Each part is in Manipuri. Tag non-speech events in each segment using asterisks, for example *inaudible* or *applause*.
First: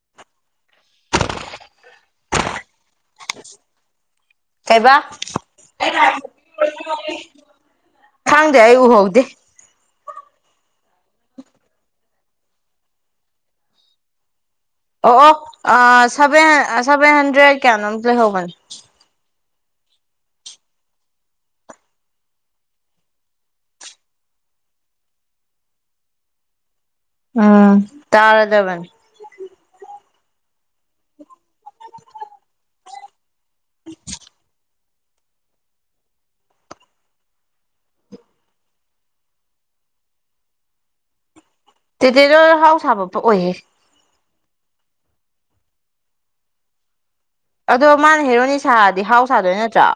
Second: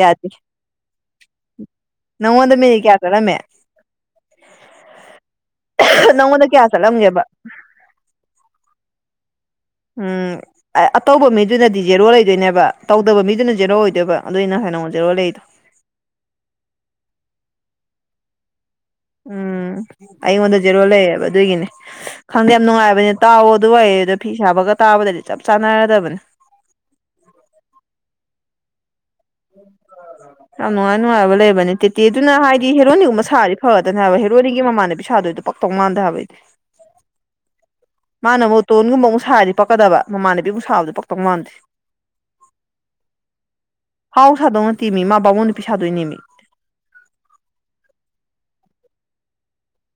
ꯌꯥꯗꯦ ꯅꯪꯉꯉꯣꯟꯗ ꯃꯤꯅꯤ ꯀꯌꯥ ꯇꯔꯃꯦ ꯀꯩꯕ ꯅꯪꯉꯣꯟꯗ ꯀꯌꯥ ꯆꯠꯂꯝꯒꯦꯕ ꯈꯥꯡꯗꯦ ꯑꯌꯨ ꯍꯣꯗꯦ ꯎꯝ ꯑꯇꯧꯕ ꯃꯤꯗꯨꯅꯗꯤ ꯖꯦꯔꯣ ꯂꯩꯗꯣꯏꯅꯦꯕ ꯇꯧꯗꯕ ꯃꯤꯗꯨꯅ ꯖꯦꯔꯣ ꯑꯣꯏꯗꯣꯏꯕ ꯑꯗꯨꯏ ꯉꯁꯥꯏ ꯅꯪꯉꯣꯟꯗ ꯖꯦꯔꯣ ꯑꯣ ꯂꯩꯗꯣ ꯑꯣ ꯁꯚꯦꯟ ꯁꯦꯚꯦꯟ ꯍꯟꯗ꯭ꯔꯦꯗ ꯀꯌꯥꯅꯣꯝ ꯂꯩꯍꯧꯒꯅꯤ ꯎꯝ ꯑꯩꯉꯣꯟꯗ ꯖꯦꯔꯣꯜ ꯂꯩꯌꯦꯦꯕ ꯑꯗꯨꯏꯒꯤꯅꯦ ꯈꯪꯗꯦ ꯌꯥꯝ ꯅꯨꯡꯉꯥꯏꯕꯅꯦ ꯇꯥꯎꯑꯣ ꯑꯗꯨ ꯑꯣꯏꯗ ꯐꯤ ꯁꯥꯕꯒ ꯇꯥꯕꯗꯗꯤ ꯆꯞ ꯆꯥꯟꯅꯔꯗꯕꯅꯦ *inaudible* ꯎꯝ ꯇꯥꯔꯥꯗꯕꯟ ꯌꯥꯝ ꯅꯨꯡꯉꯥꯏ ꯅꯨꯡꯉꯥꯏꯕ ꯂꯩꯕꯅꯦ ꯇꯦꯠꯇꯤ ꯑꯗꯨꯅ ꯍꯥꯏꯗꯤ ꯍꯦꯔꯣꯅꯤꯒꯨꯝꯕ ꯁꯥꯗꯤ ꯐꯒꯗꯅꯦ ꯍꯥꯏꯕ ꯍꯦꯔꯣꯅꯤꯒꯤ ꯃꯃꯥꯗ ꯄ ꯁꯥꯗꯣꯏꯗꯣ ꯄꯥꯛꯇꯧ ꯃꯥꯟꯗ ꯍꯥꯏꯕꯩꯗꯤ ꯃꯥꯅ ꯃꯣꯇꯣꯟꯒꯨꯝꯕ ꯃꯨꯁꯥꯔꯗꯤ ꯄꯛꯀꯗꯕ ꯃꯃꯥꯟꯅꯕꯤꯄꯤ ꯃꯨꯁꯥꯕꯨꯗꯤ ꯄꯛꯇꯧ ꯃꯥꯟꯗꯦ ꯇꯗꯤꯗ ꯍꯥꯎꯁꯥꯕ ꯑꯣꯏꯌꯦꯦ ꯍꯥꯎ ꯁꯥꯗꯧꯅꯠꯇꯃꯤ ꯃꯥ ꯕꯥꯃꯣꯜ ꯅꯨꯄꯤ ꯁꯥꯗꯣꯏꯅꯦꯃꯤ ꯑꯗꯣ ꯃꯥꯅ ꯍꯦꯔꯣꯅꯤ ꯁꯥꯔꯗꯤ ꯍꯥꯎ ꯁꯥꯗꯣꯏ ꯅꯠꯇ꯭ꯔꯣ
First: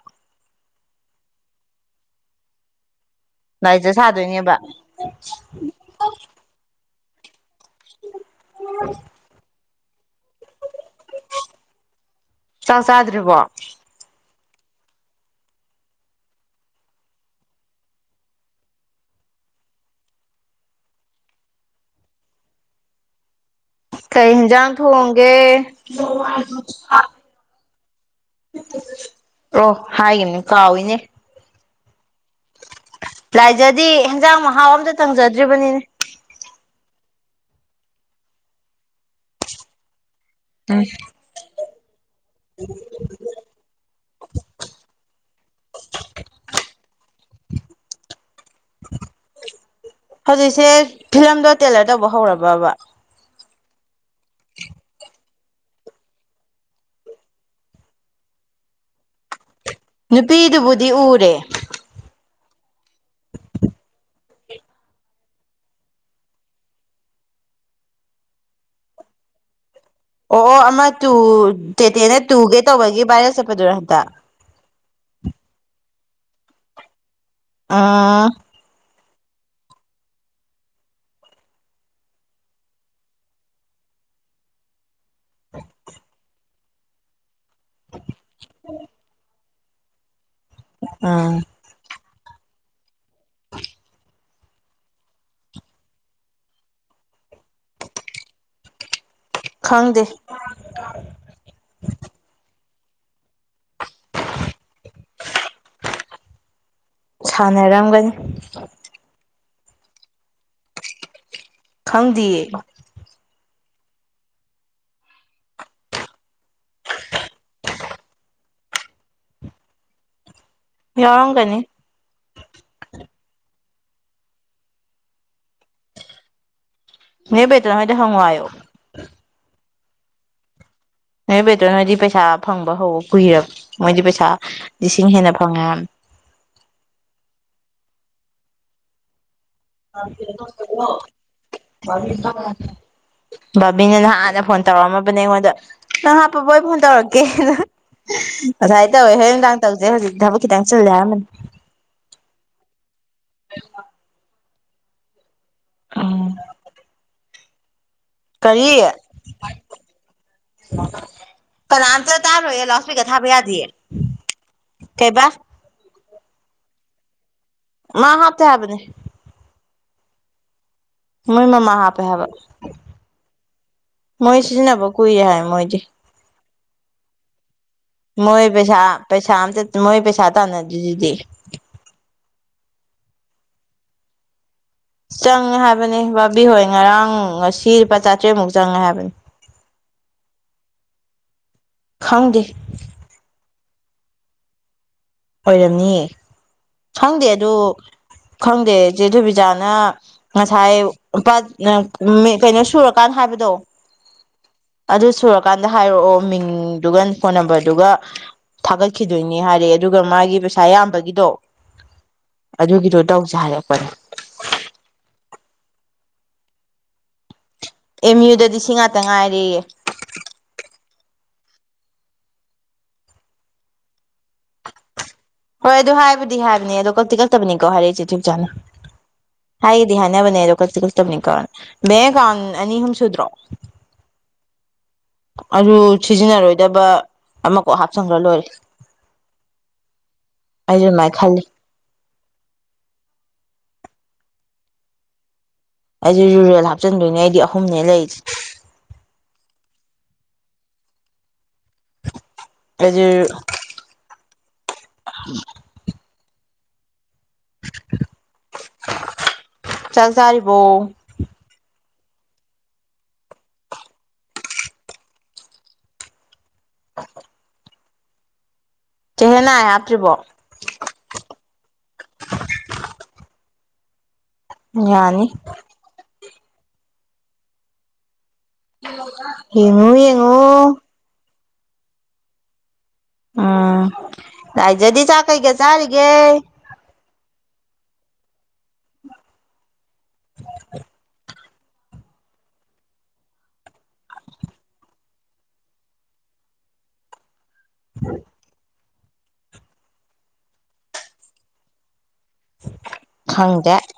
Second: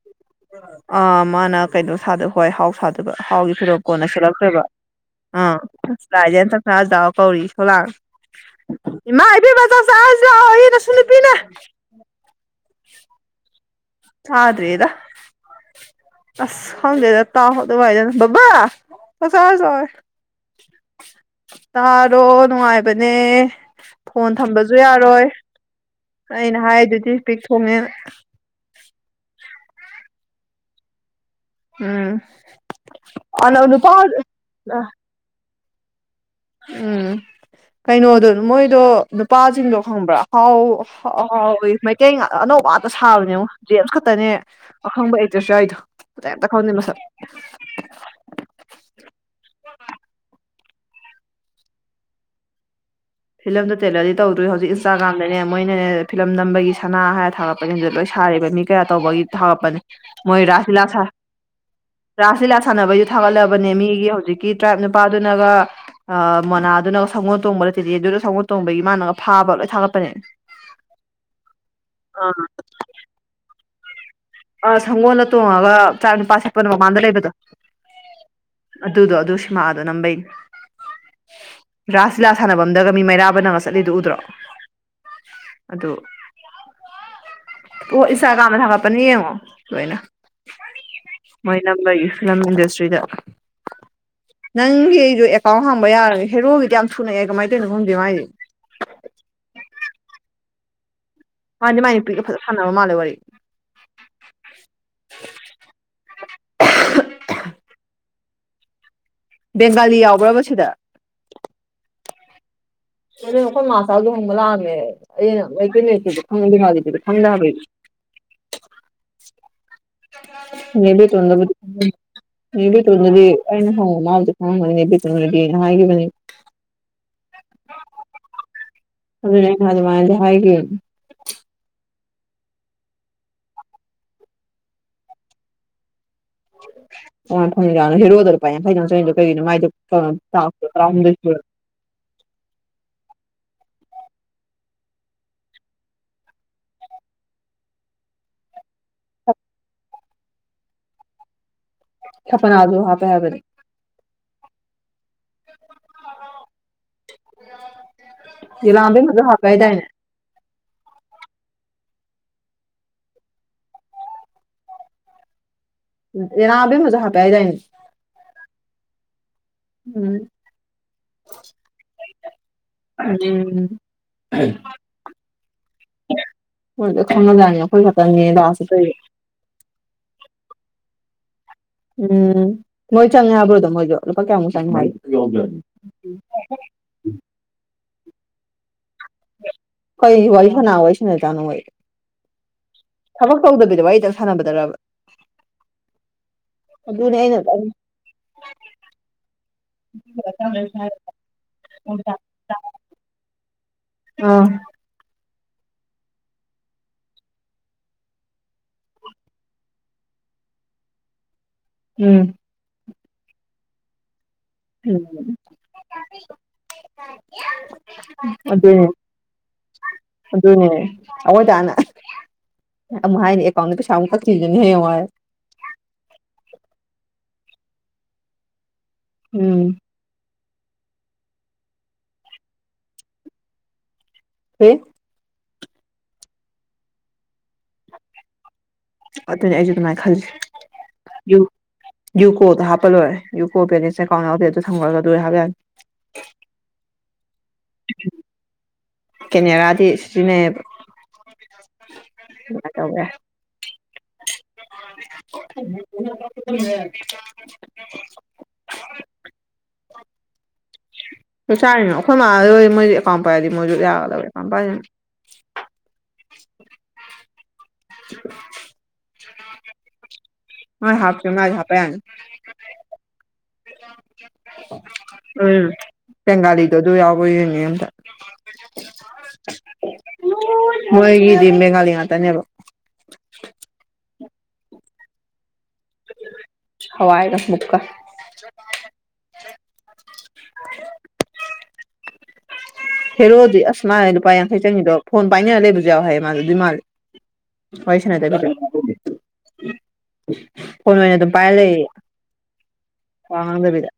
ꯑ ꯃꯥꯅ ꯀꯩꯅꯣ ꯁꯥꯗ ꯍꯣꯏ ꯍꯥꯎ ꯁꯥꯗꯣ ꯑꯗꯨꯒ ꯍꯥꯎꯒꯤ ꯐꯤꯔꯣꯞ ꯂꯥꯏꯖ ꯀꯣꯟꯅ ꯁꯥꯗꯣꯏꯅꯦꯕ ꯁꯠꯂꯛꯇꯣꯏꯕ ꯑꯥ ꯔꯥꯏꯖꯟ ꯆꯥꯛꯆꯥꯗꯥ ꯀꯧꯔꯤ ꯊꯣꯂꯥ ꯏꯃꯥ ꯏꯕꯦꯃ ꯆꯠ ꯆꯛ ꯆꯥꯗ꯭ꯔꯤꯕꯣ ꯆꯗ꯭ꯔꯤꯗ ꯑꯁ ꯈꯪꯗꯦꯗ *unintelligible* ꯕꯕꯥ ꯆꯥꯛ ꯆꯔꯁꯦ ꯂꯥꯛ ꯑꯣ ꯌꯦ ꯇꯥꯔꯣ ꯅꯨꯡꯉꯥꯏꯕꯅꯦ ꯐꯣꯟ ꯀꯩ ꯍꯦꯟꯖꯥꯡ ꯊꯝꯕꯁꯨ ꯌꯥꯔꯣꯏ ꯊꯣꯡꯒꯦ ꯑꯩꯅ ꯍꯥꯏꯗꯨꯗꯤ ꯄꯤꯛ ꯊꯣꯡꯉꯦꯅ ꯑꯣ ꯍꯥꯏꯈꯤꯕꯅꯤ ꯀꯥꯎꯏꯤꯅꯦ ꯑꯝ ꯂꯥꯏꯖꯗꯤ ꯍꯟꯖꯥꯡ ꯃꯍꯥꯎ ꯑꯝꯇ ꯇꯪꯖꯗ꯭ꯔꯤꯕꯅꯤꯅꯦ ꯎꯝ ꯀꯩꯅꯣꯗꯣ ꯃꯣꯏꯗꯣ ꯅꯨꯄꯥꯁꯤꯡꯗꯣ ꯈꯪꯕ꯭ꯔꯥ ꯍꯥꯎ *unintelligible* ꯀꯩ ꯉꯇ ꯑꯅꯧꯕ ꯉꯥꯛꯇ ꯁꯥꯕꯅꯦ ꯖꯦꯝꯁ ꯈꯛꯇꯅꯦ ꯑꯈꯪꯕ ꯑꯦꯛꯇ꯭ꯔꯦꯁ ꯌꯥꯎꯔꯤꯗꯣ ꯑꯇꯩ ꯑꯝꯇ ꯈꯪꯗꯦ ꯃꯁꯛ *inaudible* ꯁꯦ ꯐꯤꯂꯝꯗꯣ ꯇꯦꯂꯔ ꯇꯧꯕ ꯍꯧꯔꯕꯕ ꯐꯤꯂꯝꯗꯨꯣ ꯇꯦꯂꯔꯗꯤ ꯇꯧꯗꯣꯏꯔꯤ ꯍꯧꯖꯤꯛ ꯏꯟꯁꯇꯥꯒ꯭ꯔꯥꯝꯗꯅꯦ ꯃꯣꯏꯅꯅꯦ ꯐꯤꯂꯝ ꯅꯝꯕꯒꯤ ꯁꯅꯥ ꯍꯥꯏꯔ ꯊꯥꯡꯒꯠꯄꯅꯤ ꯂꯣꯏ ꯁꯥꯔꯤ ꯂꯩ ꯃꯤ ꯀꯌꯥ ꯇꯧꯕꯒꯤ ꯊꯒꯛꯄꯅꯤ ꯃꯣꯏ ꯔꯥꯁ ꯂꯤꯂꯥ ꯅꯨꯄꯤꯗꯨꯕꯨꯗꯤ ꯎꯔꯦ ꯔꯥꯁ ꯂꯤꯂꯥ ꯁꯥꯟꯅꯕꯩꯁꯨ ꯊꯥꯒꯠꯂꯕꯅꯦ ꯃꯤꯒꯤ ꯍꯧꯖꯤꯛꯤ ꯇ꯭ꯔꯥꯏꯞ ꯅꯨꯄꯥꯗꯨꯅꯒ ꯑ ꯃꯣꯅꯥꯗꯨꯅꯒ ꯁꯪꯒꯣꯜ ꯇꯣꯡꯕꯗ ꯁꯤꯗꯤ ꯑꯗꯨꯗ ꯁꯒꯣꯠ ꯇꯣꯡꯕꯒꯤ ꯃꯥꯅꯒ ꯐꯥꯕ ꯂꯣꯏ ꯁꯥꯡꯒꯠ ꯑꯣ ꯑꯣ ꯑꯃ ꯇꯨ ꯇꯦꯇꯦꯅ ꯑ ꯇꯨꯒꯦ ꯇꯧꯕꯒꯤ ꯚꯥꯏꯔ ꯆꯠꯄꯗꯨꯔꯣ ꯍꯟꯇ ꯑ ꯁꯪꯒꯣꯜꯗ ꯇꯣꯡꯉꯒ ꯆꯥ ꯅꯨꯄꯥ ꯁꯠꯄꯅꯣ ꯃꯃꯥꯡꯗ ꯂꯩꯕꯗꯣ ꯑꯥ ꯑꯗꯨꯗꯣ ꯑꯗꯨ ꯁꯤꯃꯥꯗꯣ ꯅꯝꯕꯩꯅꯦ ꯔꯥꯁ ꯂꯤꯂꯥ ꯁꯥꯟꯅꯅꯕ ꯑꯝꯗꯒ ꯃꯤ ꯃꯩꯔꯥꯕ ꯅꯪꯒ ꯆꯠꯂꯤꯗꯨ ꯎꯗ꯭ꯔꯣ ꯑꯗꯣ ꯑꯣ ꯏꯅꯁꯇꯥꯒꯝ ꯗ ꯊꯥꯒꯠꯄꯅꯦ ꯌꯦꯡꯉꯣ ꯂꯣꯏꯅ ꯎꯝ ꯃꯣꯏ ꯅꯝꯕꯒꯤ ꯐꯤꯂꯝ ꯏꯟꯗꯁꯇ꯭ꯔꯤꯗ *unintelligible* ꯅꯪꯒꯤ ꯑꯩꯗꯣ ꯑꯦꯀꯥꯎꯟ ꯍꯥꯡꯕ ꯌꯥꯔꯒꯦ ꯍꯦꯔꯣꯒꯤꯗꯤ ꯌꯥꯝ ꯁꯨꯅꯛꯑꯦ ꯀꯃꯥꯏꯅ ꯇꯧꯅꯣ ꯈꯪꯗꯦ ꯃꯥꯥꯏꯗꯤ *unintelligible* ꯈꯪꯗꯦ ꯃꯥꯥꯗꯤ ꯃꯥꯥꯏ ꯅꯨꯄꯤꯒ ꯐꯥꯟꯅ ꯁꯥꯟꯕ ꯃꯂꯦ ꯋꯥꯔꯤ ꯁꯥꯟꯅꯔꯝꯒꯅꯤ *unintelligible* ꯕꯦꯡꯒꯥꯂꯤ ꯌꯥꯎꯕ꯭ꯔꯕ ꯁꯤꯗ ꯈꯪꯗꯤꯌꯦ ꯑꯗꯨ ꯅꯈꯣꯏ ꯃꯥꯆꯥꯗ ꯍꯣꯡꯕ ꯂꯥꯛꯑꯝꯃꯦ ꯑꯩꯅ ꯃꯩꯇꯩ ꯃꯠꯇꯗ ꯈꯪꯗꯦꯒꯤꯗꯨꯗꯤ ꯈꯪꯗꯕꯩ *unintelligible* *unintelligible* ꯃꯤꯕ ꯇꯗꯕ ꯌꯥꯎꯔꯝꯒꯅꯤ ꯇꯗꯗꯤꯩꯅ *unintelligible* ꯍ ꯃꯥꯁꯨ ꯐꯪꯉꯅꯤꯅꯦ *unintelligible* ꯍꯥꯏꯦꯕꯅꯤ ꯅꯦ ꯕꯦꯇꯣꯜ ꯍꯣꯏꯗ ꯍꯪꯉꯣ ꯍꯥꯏꯌꯣ ꯑꯗꯨꯅꯦ ꯑꯩꯅ ꯍꯥꯏꯖ *unintelligible* ꯅꯣꯏꯕꯦꯗ꯭ꯔꯣ ꯅꯣꯏꯗꯤ ꯄꯩꯁꯥ ꯐꯪꯕ ꯍꯧꯕ ꯀꯨꯏꯔꯕ ꯃꯣꯏꯗꯤ ꯄꯩꯁꯥ ꯂꯤꯁꯤꯡ ꯍꯦꯟꯅ ꯐꯪꯉꯦ ꯍꯥꯏꯕꯅꯦ ꯍꯦꯔꯣꯗ ꯂꯨꯄ ꯌꯥꯡꯈꯩ ꯗꯪ ꯆꯪꯉꯤꯗꯣ ꯀꯩꯒꯤꯅꯣ ꯃꯥꯏ ꯁ *inaudible* ꯕꯤꯅ ꯅꯍꯥꯟꯅ ꯐꯣꯟ ꯇꯧꯔꯛꯝꯃꯕꯅꯦ ꯑꯩꯉꯣꯟꯗ ꯅꯪ ꯍꯥꯞꯄꯕꯣ ꯐꯣꯟ ꯇꯧꯔꯛꯀꯦꯅ ꯉꯁꯥꯏ ꯇꯧꯋꯦ ꯍꯣꯔ ꯅꯨꯡꯗꯥꯥꯡ ꯇꯧꯁꯦ ꯍꯧꯖꯤꯛꯇ ꯊꯕꯛ ꯈꯤꯇ ꯆꯤꯜꯂꯦ ꯍꯥꯏꯔꯝꯕꯅꯤ ꯈꯄꯅꯖꯣ *unintelligible* ꯍꯥꯄꯦ ꯍꯥꯏꯕꯅꯦ ꯑꯥ ꯌꯦꯂꯕꯦꯝ ꯃꯖ ꯍꯥꯀꯥꯏꯗꯅꯦ ꯀꯅꯥꯥꯟꯇ ꯇꯥꯔꯌꯦ ꯂꯣꯁꯄꯤꯒ ꯊꯥꯕ ꯌꯥꯗꯌꯦ ꯀꯩꯕꯥ ꯅꯥꯕꯤ ꯃꯖꯥ ꯄꯦ ꯍꯥꯏꯗꯅꯦ ꯆꯥꯕꯅꯦ ꯎꯝ ꯃꯣꯏ ꯃꯃꯥ ꯍꯥꯄꯦ ꯍꯥꯏꯕ ꯎꯝ ꯃꯣꯏ ꯁꯤꯖꯤꯅꯕ ꯀꯨꯏꯍꯦ ꯃꯣꯏꯗꯤ ꯃꯣꯏ ꯂꯣꯏ ꯈꯪꯉꯖꯥꯠꯅꯤ ꯑꯩꯈꯣꯏ ꯈꯛꯇꯅꯦ ꯃꯣꯏ ꯂꯥꯁꯇ ꯄꯩꯁꯥ ꯇꯧꯔꯤꯁꯦ ꯄꯁꯥꯗ ꯃꯣꯍꯤ ꯄꯁꯥ ꯊꯥꯟꯗꯤ ꯎꯝ ꯃꯣꯏ ꯆꯪꯦ ꯍꯥꯏꯕ꯭ꯔꯗ ꯃꯣꯏ ꯂꯨꯄꯥ ꯀꯌꯥꯨꯁ ꯆꯪꯉꯦ ꯍꯥꯏꯕꯅꯤ ꯕꯥꯕꯤꯍꯣꯏ ꯉꯔꯥꯡ ꯉꯁꯤ ꯂꯨꯄꯥ ꯆꯥꯇꯔꯦꯠꯃꯨꯛ ꯆꯪꯉꯦ ꯍꯥꯏꯕꯅꯤ ꯀꯣꯏ ꯏ ꯋꯥꯂꯤ ꯐꯅꯋꯥꯏꯁ ꯅ ꯇ ꯃꯣꯏ ꯈꯥꯎꯒꯦ ꯑꯗꯨ ꯋꯥꯔꯤꯇꯛ ꯁꯥꯟꯅꯗꯕ ꯑꯣꯏꯔꯝꯅꯤꯌꯦ ꯑꯗꯨꯅꯦ ꯈꯪꯗꯦ ꯑꯩꯅ ꯑꯗꯨ ꯈꯪꯗꯦꯆꯦ ꯨꯕꯤꯖꯥꯟ ꯉꯁꯥꯏ ꯀꯩꯅꯣ ꯁꯨꯔꯀꯥꯟꯗ ꯍꯥꯏꯕꯗꯣ ꯑꯥ ꯑꯗꯨ ꯁꯨꯔꯀꯥꯟꯗ ꯍꯥꯏꯔꯛꯑꯣ ꯃꯤꯡꯗꯨꯒ ꯐꯣꯟ ꯅꯝꯕꯔꯗꯨꯒ ꯊꯥꯒꯠꯈꯤꯗꯣꯏꯅꯤ ꯍꯥꯏꯔꯦ ꯑꯗꯨꯒ ꯃꯥꯒꯤ ꯄꯩꯁꯥ ꯑꯌꯥꯝꯕꯒꯤꯗꯣ ꯎꯝ ꯑꯗꯨꯒꯤꯗꯣ ꯇꯧꯁꯦ ꯍꯥꯏꯔꯛꯄꯅꯦ ꯎꯝ ꯑꯦꯝ *inaudible* ꯌꯨꯗꯗꯤ ꯁꯤ ꯑꯗꯨꯅꯦ ꯉꯥꯛꯇ ꯉꯥꯏꯔꯦꯌꯦ ꯑꯗꯨꯅꯦ ꯑꯩꯏꯇꯥꯅ ꯑꯃꯨꯛ ꯍꯥꯏꯅꯤ ꯑꯦꯀꯥꯎꯟꯗ ꯄꯩꯁꯥ ꯑꯃꯨꯛ ꯀꯛꯈꯤꯁꯤꯅ ꯍꯌꯦꯡꯋꯥꯏ ꯍꯣꯏ ꯑꯗꯨ ꯍꯥꯏꯕꯨꯗꯤ ꯍꯥꯏꯕꯅꯤ ꯑꯗꯣ ꯀꯛꯇꯤ ꯀꯛꯇꯕꯅꯤꯀꯣ ꯍꯥꯏꯔꯛ ꯆꯤꯊꯨ ꯆꯥꯅ ꯎꯝ ꯍꯥꯏ ꯏꯗꯤ ꯍꯅ ꯃꯅꯦ ꯀꯁꯤ ꯀ ꯇꯅꯤ ꯀꯦ ꯃꯦꯒ ꯑꯅꯤꯍꯨꯝ ꯁꯨꯗ꯭ꯔꯣ ꯍ ꯑꯗꯨ ꯁꯤꯖꯤꯟꯅꯔꯣꯏꯗꯕ ꯑꯃ ꯀꯥꯎ ꯍꯥꯞꯆꯟꯈ꯭ꯔ ꯂꯣꯏꯔꯦ ꯑꯗꯨꯅꯤ ꯑꯩꯁꯨ ꯑꯗꯨꯃꯥꯏꯅ ꯈ ꯑꯩꯁꯨ ꯑꯗꯨꯃꯥꯏꯅ ꯈꯜꯂꯤ ꯌꯨꯀꯣꯗ ꯍꯥꯞꯄ ꯂꯣꯏꯔꯦ ꯌꯨꯀꯣ ꯕꯦꯂꯦꯟꯁ ꯑꯦꯀꯥꯎꯟ ꯌꯥꯎꯗꯦ ꯑꯗꯨ ꯊꯝꯃꯒ ꯑꯗꯨꯣꯏꯔꯦ ꯍꯥꯞ ꯌꯥꯛꯅꯤ ꯑꯩꯁ ꯔꯨꯔꯦꯜ ꯍꯥꯞꯆꯤꯟꯗꯣꯏꯅꯦ ꯑꯩꯗꯤ ꯑꯍꯨꯝꯅꯦ ꯂꯩꯔꯤꯁꯦ ꯀꯦꯅꯦꯔꯥꯗꯤ ꯁꯤꯖꯤꯟꯅꯩꯌꯦꯕ ꯁꯃꯥꯏꯅ ꯇꯧꯈꯦ ꯑꯩꯁꯨ *unintelligible* ꯆꯠꯖꯔꯔꯤꯕꯣ ꯊꯣꯏ ꯃꯥꯔꯣꯏ ꯃꯣꯏꯗꯤ ꯑꯦꯀꯥꯎꯝ ꯄꯔꯗꯤ ꯃꯣꯏꯁꯨ ꯌꯥꯒꯗꯧ *unintelligible* ꯀꯦꯍꯦꯟꯅ ꯍꯥꯞꯇ꯭ꯔꯤꯕꯣ ꯍꯣꯏ ꯍꯥꯞꯆ ꯍꯅ ꯍꯥꯄꯦꯅꯤ ꯌꯥꯅꯤ ꯎꯝ ꯕꯦꯡꯒꯥꯂꯤꯗ ꯑꯗꯨ ꯌꯥꯎꯋ ꯑꯣꯏꯌꯦꯅꯤ ꯑꯝꯇ ꯌꯦꯡꯉꯣ ꯌꯦꯡꯉꯣ ꯃꯦꯘꯥꯂꯌꯥ ꯇꯅꯦꯕꯣ ꯎꯝ ꯂꯏꯖꯗꯤ ꯆꯥꯛ ꯀꯩꯒꯦ ꯆꯥꯔꯤꯒꯦ ꯍꯋꯥꯏꯗ ꯃꯨꯀꯥ *inaudible* ꯍꯦꯔꯣꯑꯣꯗꯤ ꯑꯁ ꯃꯥꯦ ꯂꯨꯄꯥ ꯌꯥꯡꯈꯩ ꯆꯪꯅꯤꯗꯣ ꯐꯣꯟ ꯄꯥꯏꯅꯔ ꯂꯩꯕꯁꯨ ꯌꯥꯎ ꯍꯥꯏꯌꯦ ꯃꯥꯜꯂ ꯑꯗꯨꯏ ꯃꯥꯜꯂꯦ ꯑꯣꯏꯁ ꯅ ꯀꯣꯟ ꯃꯅꯦ ꯑꯗꯨ ꯄꯥꯏ ꯂꯩ ꯈꯪꯗꯦ ꯀꯉꯗꯕꯤꯗ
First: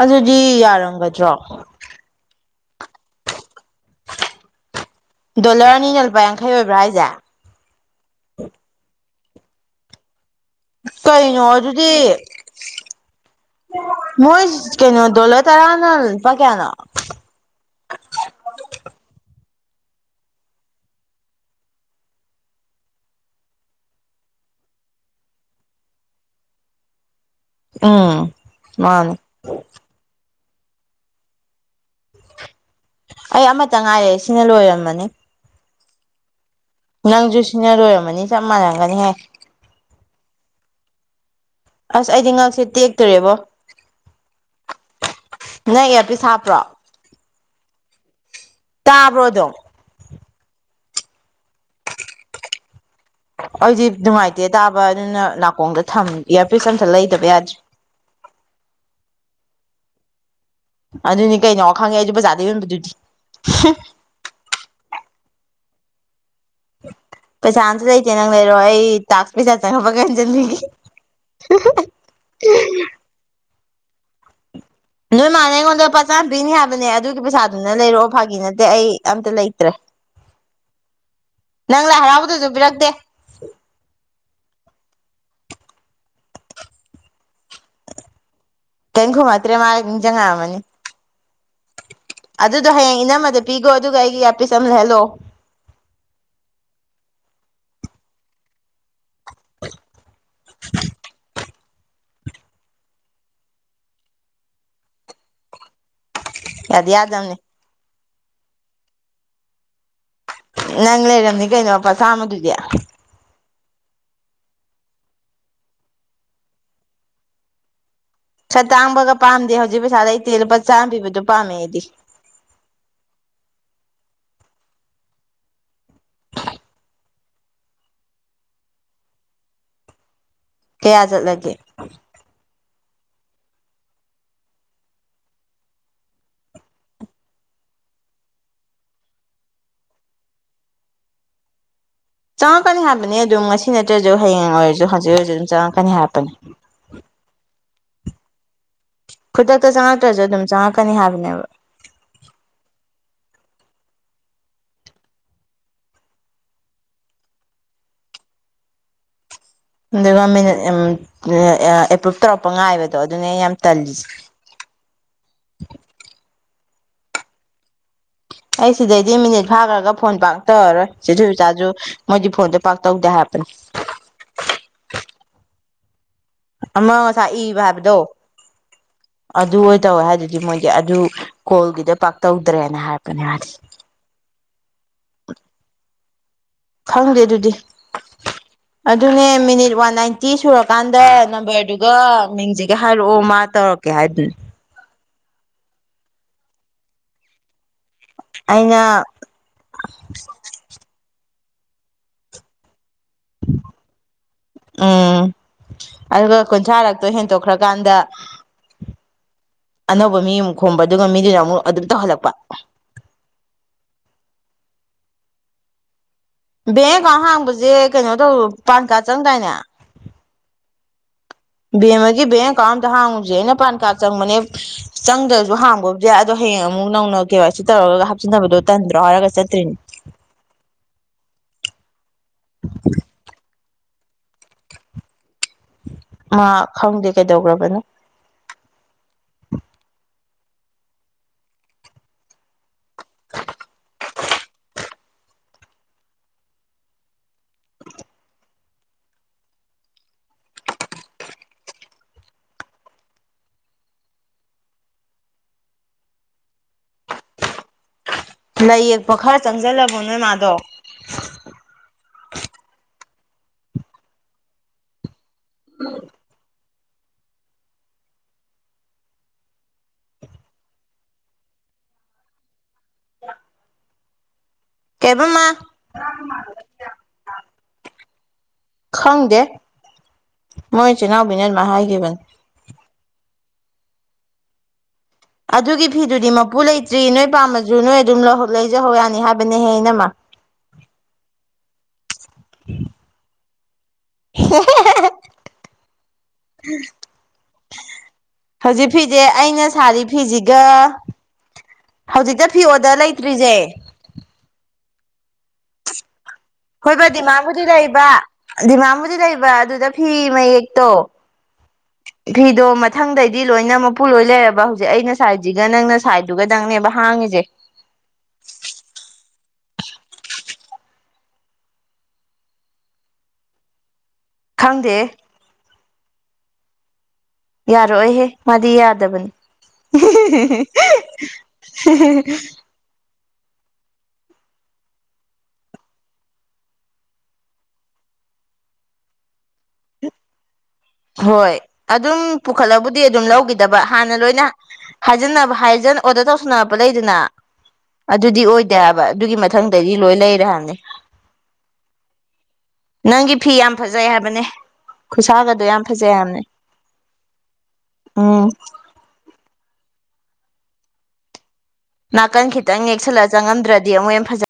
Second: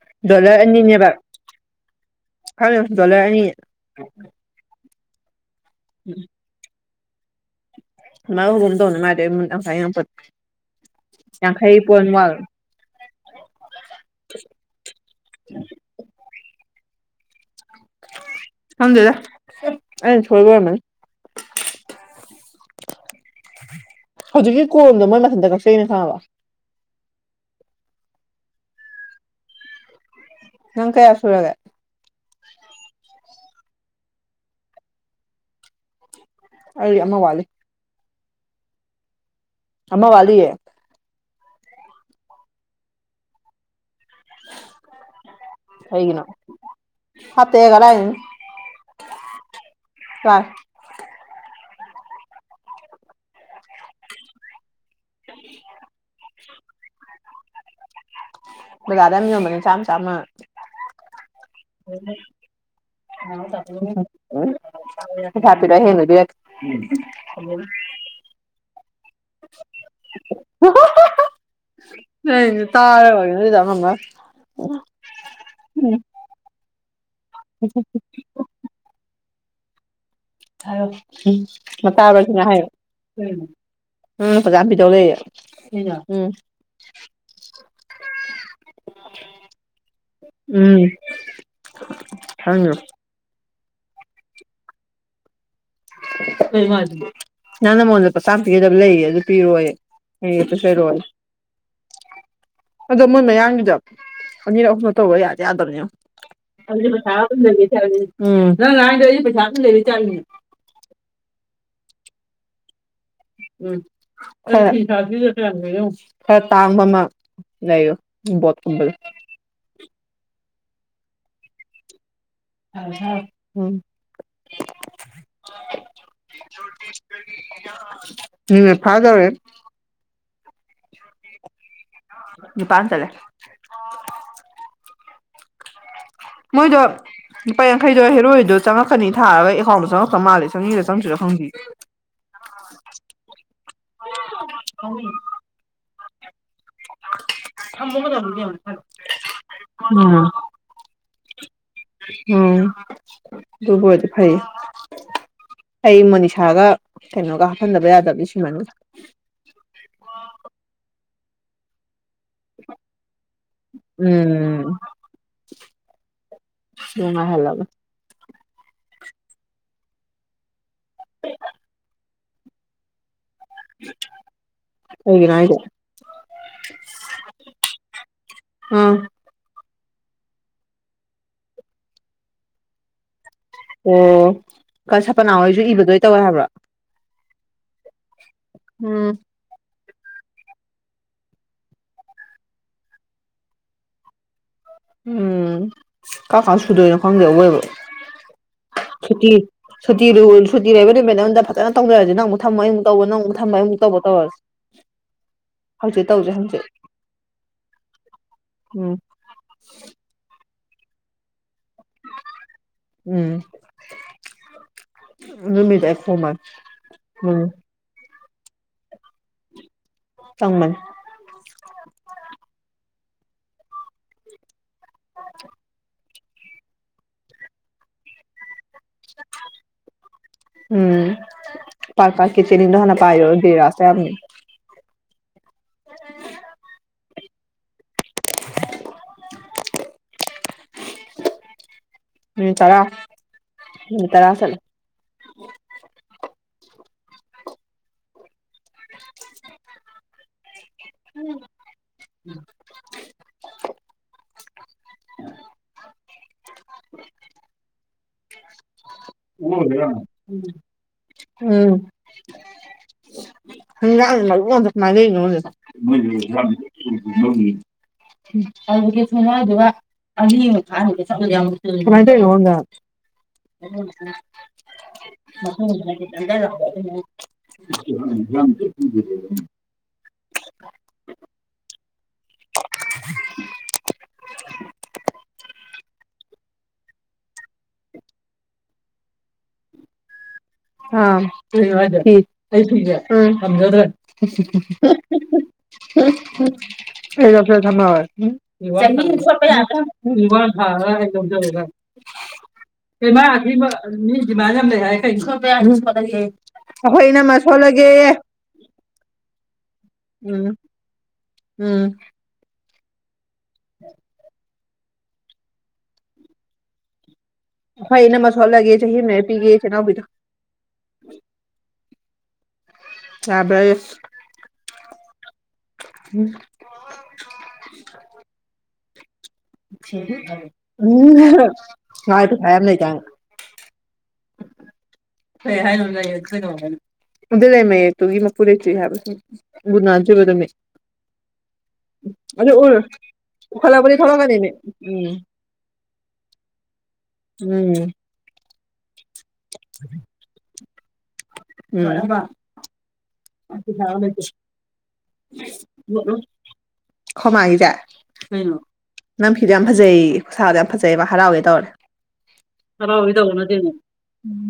ꯑꯗꯨꯗꯤ ꯌꯥꯔꯝꯒꯗ꯭ꯔꯣ ꯀꯔ ꯆꯂ ꯑ ꯗꯣꯂꯔ ꯑꯅꯤꯅ ꯂꯨꯄꯥ ꯌꯥꯡꯈꯩ ꯑꯣꯏꯕ꯭ꯔꯥ ꯍꯥꯏꯁꯦ ꯃꯥ ꯍꯒꯝꯗꯧꯅ ꯃꯥꯔꯦ ꯐ ꯌꯥꯝ ꯀꯩꯅꯣ ꯑꯗꯨꯗꯤ ꯃꯣꯏ ꯀꯩꯅꯣ ꯗꯣꯂꯔ ꯇꯔꯥꯅ ꯂꯨꯄꯥ ꯀꯌꯥꯅ ꯊꯖꯗ ꯑ ꯁꯣꯏꯕꯅ ꯍꯧꯖꯤꯛꯀꯤ ꯀꯣꯝꯗ ꯃꯣꯏ ꯃꯊꯟꯇ ꯀꯛꯆꯩꯅ ꯁꯥꯥꯕ ꯎꯝ ꯃꯥꯅꯦ ꯅꯪ ꯀꯩꯁꯨꯨꯔꯒ ꯑꯩ ꯑꯃꯇ ꯉꯥꯏꯔꯑꯦ ꯁꯤꯅ ꯂꯣꯏꯔꯝꯃꯅꯤ ꯑꯩ ꯑꯃ ꯅꯪꯁꯨ ꯋꯥꯠꯂꯤ ꯁꯤꯅ ꯂꯣꯏꯔꯝꯃꯅꯤ ꯆꯞ ꯃꯥꯟꯅꯝꯒꯅꯤꯍꯦꯛ ꯋꯥꯂꯤ ꯑꯦ ꯑꯁ ꯑꯩꯗꯤ ꯉꯛꯁꯦ ꯇꯦꯛꯇꯣꯔꯦꯕꯣ ꯅꯪ ꯑꯦ ꯄ ꯁꯥꯄ꯭ꯔꯣ ꯐꯠꯇꯦꯒꯏ ꯇꯥꯕ꯭ꯔꯣꯗꯣ ꯁꯥ ꯑꯩꯗꯤ ꯅꯨꯡꯉꯥꯏꯇꯦ ꯇꯥꯕ ꯑꯗꯨꯅ ꯅꯥꯀꯣꯡꯗꯝ ꯏꯌꯥꯔꯄꯤꯁ ꯑꯝꯇ ꯂꯩꯇꯕ ꯌꯥꯗ꯭ꯔꯦ ꯗꯥꯥꯗꯝ ꯌꯥ ꯃꯅꯤ ꯆꯝ ꯆꯝ ꯑꯗꯨꯅꯤ ꯀꯩꯅꯣ ꯋꯥ ꯈꯪꯉꯦ ꯑꯗꯨ ꯕꯖꯥꯔꯗ ꯌꯣꯟꯕꯗꯨꯗꯤ ꯊꯥꯄꯤꯔ ꯍꯦꯅꯗꯤ ꯌꯥ ꯄꯁꯟꯁꯁꯇꯦ ꯅꯪ ꯂꯩꯔꯣ ꯑꯩ ꯇꯥꯄꯤ ꯆꯥ ꯆꯕ ꯀꯅ ꯆꯅꯤꯡꯒꯤ ꯅꯪꯅ ꯇꯥꯔꯒ ꯑꯣꯏꯔꯝꯅꯤ ꯑꯗꯨꯗ ꯑꯃ ꯅꯣꯏ ꯃꯥꯅ ꯑꯩꯉꯣꯟꯗ ꯄꯆꯥꯝ ꯄꯤꯅꯤ ꯍꯥꯏꯕꯅꯦ ꯑꯗꯨꯒꯤ ꯄꯩꯁꯥꯗꯨꯅ ꯂꯩꯔꯛꯑꯣ ꯐꯥꯒꯤ ꯅꯠꯇꯦ ꯑꯩ ꯑꯝꯇ ꯂꯩ ꯄ꯭ꯔ ꯎꯝ ꯃꯇ ꯍꯔꯥꯎꯕꯗꯁꯨ ꯇꯥꯕꯁꯤꯅ ꯍꯥꯏꯌꯣ ꯄꯤꯔꯛꯇꯦ ꯎꯝ ꯄꯖꯥꯕꯤꯤꯗꯧ ꯂꯩ ꯎꯝ ꯇꯦꯡꯈꯨ ꯃꯥꯇꯦ ꯃꯥꯔꯒ ꯆꯉ ꯑꯃꯅꯤꯅꯤ ꯎꯝ ꯑꯗꯨꯗꯣ ꯈꯪꯉꯦ ꯍꯌꯦꯡ ꯏꯅꯝꯃꯗ ꯄꯤꯈꯣ ꯑꯗꯨꯒ ꯑꯩꯒꯤ ꯑꯄꯤꯤꯁ ꯑꯃ ꯂꯩꯍꯜꯂꯣ ꯅ ꯅꯃꯣꯟꯗ ꯄꯁꯥꯇꯤꯒꯗꯕ ꯂꯩꯌꯦ ꯑꯗꯨ ꯄꯤꯔꯣ ꯁꯔ ꯑꯗꯣ ꯃꯨꯟ ꯃꯌꯥꯗꯨꯗ ꯑꯅꯤꯔꯛ ꯑꯍꯨꯝꯂ ꯇꯧꯕ ꯌꯥꯗꯤ ꯌꯥꯗꯕꯅꯤꯅ ꯁꯥ ꯌꯥꯗꯤ ꯌꯥꯗꯕꯅꯤ ꯂꯩ ꯆ ꯂꯗ ꯄꯁꯥ ꯂꯩꯅꯤ ꯆꯅꯤ ꯅꯪ ꯂꯩꯔꯝꯅꯤ ꯀꯩꯅꯣ ꯃꯄꯥ ꯆꯥꯝꯃꯗꯨꯗꯤ ꯎꯝ ꯈꯔ ꯇꯥꯡꯕ ꯑꯃ ꯂꯩꯌꯨ ꯈꯔ ꯇꯥꯡꯕꯒ ꯄꯥꯝꯗꯦ ꯍꯧꯖꯤꯛ ꯄꯩꯁꯥ ꯂꯩꯇꯦ ꯂꯨꯄꯥ ꯆꯥꯝꯕꯤꯕꯗꯣ ꯄꯥꯝꯃꯦ ꯑꯩꯗꯤ ꯎꯝ ꯎꯝ ꯐꯥꯔꯖꯋꯦ ꯀꯌꯥ ꯆꯠꯂꯒꯦ ꯅꯤꯄꯥꯟ ꯆꯠꯂꯦ ꯃꯣꯏꯗꯣ ꯂꯨꯄꯥ ꯌꯥꯡꯈꯩꯗꯣ ꯍꯦꯔꯣꯏꯗꯣ ꯆꯪꯉꯛꯀꯅꯤ ꯊꯥꯔꯒ ꯑꯦꯀꯥꯎꯟꯗꯣ ꯆꯪꯉꯛꯇꯄ ꯃꯥꯜꯂ ꯆꯪꯉꯔ ꯆꯪꯁꯤꯔ ꯍ ꯆꯪꯉꯛꯀꯅꯤ ꯍꯥꯏꯕꯅꯤ ꯑꯗꯨꯝ ꯉꯁꯤ ꯅꯠꯇ꯭ꯔꯁꯨ ꯍꯌꯦꯡ ꯑꯣꯏꯔꯁꯨ ꯍꯧꯖꯤꯛ ꯑꯣꯏꯔꯁꯨ ꯑꯗꯨꯝ ꯆꯪꯉꯛꯀꯅꯤ ꯍꯥꯏꯄꯅꯤ ꯊꯃꯕꯨ ꯆꯕꯨꯗꯤ ꯌꯥꯝ ꯈꯨꯗꯛꯇ ꯆꯪꯉꯛꯇ꯭ꯔꯁꯨ ꯑꯗꯨꯝ ꯆꯪꯉꯛꯀꯅꯤ ꯍꯥꯏꯕꯅꯦꯕ ꯗꯨꯕꯨꯗꯤ ꯐꯩ ꯑꯩ ꯃꯣꯅꯤꯁꯥꯒ ꯀꯩꯅꯣꯒ ꯍꯥꯞꯐꯟꯗꯕ ꯌꯥꯗꯕꯗꯤ ꯁꯤꯃꯅꯤ ꯒ ꯃ ꯇꯧꯔꯛꯄ ꯉꯥꯏꯕꯗꯣ ꯑꯗꯨꯅꯦ ꯌꯥꯝ ꯇꯜꯂꯤꯁꯦ ꯎꯝ ꯉꯥꯏ ꯍꯂꯒ ꯑꯩ ꯁꯤꯗꯩꯗꯤ ꯃꯤꯅꯤꯠ ꯐꯥꯈ꯭ꯔꯒ ꯐꯣꯟ ꯄꯥꯛ ꯇꯧꯔꯔꯣꯏ ꯆꯤꯖꯨ ꯆ ꯆꯥꯁꯨ ꯃꯣꯏꯗꯤ ꯐꯣꯟꯗꯣ ꯄꯥꯛ ꯇꯧꯗꯦ ꯍꯥꯏꯞꯄꯅꯦ ꯍꯒꯤ ꯑꯃꯥꯡ ꯉꯁꯥꯏ ꯏꯕ ꯍꯥꯏꯕꯗꯣ ꯑꯥ ꯑꯗꯨ ꯑꯣꯏ ꯇꯧꯋꯦ ꯍꯥꯏꯗꯨꯗꯤ ꯃꯣꯏꯒꯤ ꯑꯗꯨ ꯀꯣꯜꯒꯤꯗ ꯄꯥꯛꯇꯧꯗ꯭ꯔꯦꯅ ꯍꯥꯏꯔꯛꯄꯅꯦ ꯍꯥꯏꯗꯤ ꯑꯣ ꯁꯥꯄꯅꯥꯍꯣꯏꯁꯨ ꯏꯕꯗꯣꯏ ꯇꯧꯋꯦ ꯍꯥꯏꯕ꯭ꯔꯣ ꯈꯪꯗꯦ ꯑꯗꯨꯗꯤ ꯎꯝ ꯑꯗꯨꯅꯦ ꯃꯤꯅꯤꯠ ꯋꯥꯟ ꯅꯥꯏꯟꯇꯤ ꯁꯨꯔꯀꯥꯟꯗ ꯅꯝꯕꯔꯗꯨꯒ ꯃꯤꯡꯁꯤꯒ ꯍꯥꯏꯔꯛꯑꯣ ꯃꯥ ꯇꯧꯔꯛꯀꯦ ꯍꯥꯏꯗꯨꯅꯤ ꯎꯝ ꯀꯥ ꯀꯥ ꯁꯨꯗꯣꯏꯅꯣ ꯈꯪꯗꯦ ꯑꯩꯋꯣꯏꯕ ꯑꯩꯅ ꯁꯨꯇꯤ ꯁꯨꯇꯤ ꯁꯨꯇꯤ ꯂꯩꯕ ꯅꯨꯃꯤꯠ ꯑꯩꯉꯣꯟꯗ ꯐꯖꯅ ꯇꯧꯖꯔꯁꯤ ꯅꯪ ꯑꯃꯨꯛ ꯊꯝꯃꯣ ꯑꯩ ꯑꯃꯨ ꯇꯧꯕ ꯅꯪ ꯑꯃꯨꯛ ꯊꯝꯃ ꯑꯃꯨꯛ ꯇꯧꯕ ꯇꯧꯔꯁꯤ ꯎꯝ ꯍꯪꯆꯤꯠ ꯇꯧꯁꯦ ꯑꯗꯨꯒ ꯍꯪꯆꯤꯠ ꯀꯨꯟꯊ꯭ꯔꯥꯔꯛꯇꯣ ꯍꯦꯟꯇꯣꯛꯈ꯭ꯔꯀꯥꯟꯗ ꯎꯝ ꯑꯅꯧꯕ ꯃꯤ ꯑꯃꯨꯛ ꯈꯣꯝꯕ ꯑꯗꯨꯒ ꯃꯤꯗꯨꯅ ꯑꯃꯨꯛ ꯑꯗꯨꯝ ꯇꯧꯍꯜꯂꯛꯄ ꯅꯨꯃꯤꯗ ꯕꯦꯡ ꯑꯦꯀꯥꯎꯟ ꯍꯥꯡꯕꯁꯦ ꯀꯩꯅꯣ ꯇꯧ ꯄꯥꯟ ꯀꯥꯔꯗ ꯆꯪꯗꯥꯏꯅꯦ ꯎ ꯕꯦꯡ ꯑꯃꯒꯤꯒꯤ ꯕꯦꯡ ꯑꯦꯀꯥꯎꯟ ꯑꯇ ꯍꯥꯡꯉꯨꯁꯦ ꯑꯩꯅ ꯄꯥꯟ ꯀꯥꯔꯗ ꯆꯪꯕꯅꯦ ꯆꯪꯗ꯭ꯔꯁꯨ ꯍꯥꯡꯈꯕꯨꯗꯤ ꯑꯗꯣ ꯍꯌꯦꯡ ꯑꯃꯨꯛ ꯅꯧꯅ ꯀꯦ ꯋꯥꯏ ꯁꯤ ꯇꯧꯔꯒ ꯍꯥꯞꯆꯟꯅꯕꯗꯣ ꯇꯟꯗ꯭ꯔꯣ ꯍꯥꯢꯔꯒ ꯆꯠꯇ꯭ꯔꯤꯅꯤ ꯄꯥꯛ ꯄꯔ ꯀ ꯆꯦꯅꯤꯗꯣ ꯍꯅ ꯄꯥꯏꯔ ꯔ ꯑꯁꯦ ꯌꯥꯝꯝꯅꯤ *unintelligible* ꯃꯥ ꯈꯪꯗꯦ ꯀꯩꯗꯧꯈ꯭ꯔꯕꯅꯣ ꯎꯝ ꯇꯔꯥ ꯎꯝ ꯇꯔꯥꯁꯂ ꯑ ꯎꯝ ꯂꯥꯏ ꯌꯦꯛꯄ ꯈꯔ ꯆꯪꯁꯤꯜꯂꯕꯣ ꯅꯣꯏ ꯃꯥꯗꯣ ꯂꯗ ꯍꯧꯗꯤ ꯁꯨꯝꯃ ꯋꯥ ꯀꯩꯕ ꯃꯥ ꯑ *inaudible* ꯈꯪꯗꯦ ꯃꯣꯏ ꯏꯆꯤꯜ ꯏꯅꯥꯎꯕꯤꯅꯃ ꯍꯥꯏꯈꯤꯕꯅꯤ ꯑꯗꯨꯒꯤ ꯐꯤꯗꯨꯗꯤ ꯃꯄꯨ ꯂꯩꯇ꯭ꯔꯤ ꯅꯣꯏ ꯄꯥꯝꯃꯁꯨ ꯅꯣꯏ ꯑꯗꯨꯝ ꯂꯩꯖꯍꯧ ꯌꯥꯅꯤ ꯍꯥꯏꯕꯅꯦꯍꯦꯅꯃ ꯑ *inaudible* ꯑꯦꯒ ꯐꯦ ꯊ ꯍꯧꯖꯤꯛ ꯍ ꯐꯤꯁꯦ ꯑꯩꯅ ꯁꯥꯔꯤ ꯊ ꯐꯤꯁꯤꯒ ꯆ ꯍꯧꯖꯤꯛꯇ ꯐꯤ ꯑꯣꯗꯔ ꯀꯕꯥ ꯂꯩꯇ꯭ꯔꯤꯁꯦ ꯃꯤꯃ ꯌꯥꯝ ꯂꯩ ꯍꯥꯏ ꯀ ꯍꯣꯏꯕ ꯗꯤꯃꯥꯝꯕꯨꯗꯤ ꯂꯩꯕ ꯗꯤꯃꯥꯕꯨꯗꯤ ꯂꯩꯕ ꯑꯗꯨꯗ ꯐꯤ ꯎꯝ ꯃꯌꯦꯛꯇꯣ ꯎꯝ ꯐꯤꯗꯣ ꯃꯊꯪꯗꯩꯗꯤ ꯂꯣꯏꯅ ꯃꯄꯨ ꯂꯣꯏ ꯂꯩꯔꯕ ꯍꯧꯖꯤꯛ ꯑꯩꯅ ꯁꯥꯏꯠꯁꯤꯒ ꯅꯪꯅ ꯁꯥꯏꯗꯇꯨꯒꯗꯪꯅꯦꯕ ꯍꯥꯡꯉꯤꯁꯦ ꯐꯩꯅ ꯃꯁꯥꯂꯥꯒꯤ ꯆꯍꯤ ꯃ ꯄꯤꯒꯦ ꯆꯅꯗ ꯌꯥꯕ ꯈꯪꯗꯦ ꯎꯝ ꯌꯥꯔꯑꯣꯍꯦ ꯃꯥꯗꯤ ꯌꯥꯗꯕꯅꯤ *inaudible* ꯉꯥꯏ ꯄꯩꯁꯥ ꯌꯥꯝ ꯂꯩ ꯀꯥꯏꯅ ꯍꯣꯏ ꯍꯥꯏꯅꯨ ꯂꯥꯏ ꯌ ꯆꯉꯝꯒꯅꯦ ꯗ ꯂꯩ ꯃ ꯇꯒꯤ ꯃ ꯄꯨꯔꯦ ꯆ ꯍꯥꯏꯕ ꯒꯨꯅꯥꯕ ꯑꯗꯨ ꯍꯣꯏ ꯑꯗꯨꯝ ꯑꯣꯏꯔꯣ ꯄꯨꯈꯠꯂꯕꯨꯗꯤ ꯑꯗꯨꯝ ꯂꯧꯈꯤꯗꯕ ꯄꯨꯈꯠꯂꯛꯄꯗꯤ ꯍꯥꯟꯅ ꯂꯣꯏꯅ ꯊꯣꯛꯂꯛꯀꯅꯤꯃꯤ ꯎꯝ ꯍꯥꯏꯖꯟꯅꯕ ꯍꯥꯏꯖ ꯈꯤꯇ ꯑꯣꯔꯗꯔ ꯇꯧꯁꯟꯅꯔꯛꯄ ꯂꯩꯗꯅ ꯎꯝ ꯑꯗꯨꯗꯤ ꯑꯣꯏꯗꯦꯕ ꯑꯗꯨꯒꯤ ꯃꯊꯪ ꯔꯤ ꯂꯣꯏ ꯂꯩꯔꯅꯤ ꯎꯝ ꯅꯪꯒꯤ ꯐꯤ ꯌꯥꯝ ꯐꯖꯩ ꯍꯥꯏꯕꯅꯦ ꯈꯨꯠꯁꯥꯒꯗꯣ ꯌꯥꯝ ꯐꯖꯩ ꯍꯥꯏꯕꯅꯦ ꯑꯈꫭꯏ‌ ꯎꯝ ꯃꯥꯏꯖ‌ꯦ ꯐꯤꯗꫭ ꯌꯥꯝ ꯐꯖꯩ ꯈꯨꯁꯗꯣ ꯌꯥꯝ ꯐꯖꯩꯕ ꯍꯔꯥꯎꯒ‌ꯦ ꯇꯧꯔꯦ ꯅꯥꯀꯟ ꯈꯤꯇꯪ ꯍꯔꯥꯎꯒꯦ ꯌꯦꯛꯁꯜꯂꯒ ꯇꯧꯕ ꯅꯠꯇꯦꯃꯤ ꯆꯪꯉꯝꯗ꯭ꯔꯗꯤ ꯑꯃꯨꯛ ꯍ‌ꯦꯟ ꯐꯖꯩ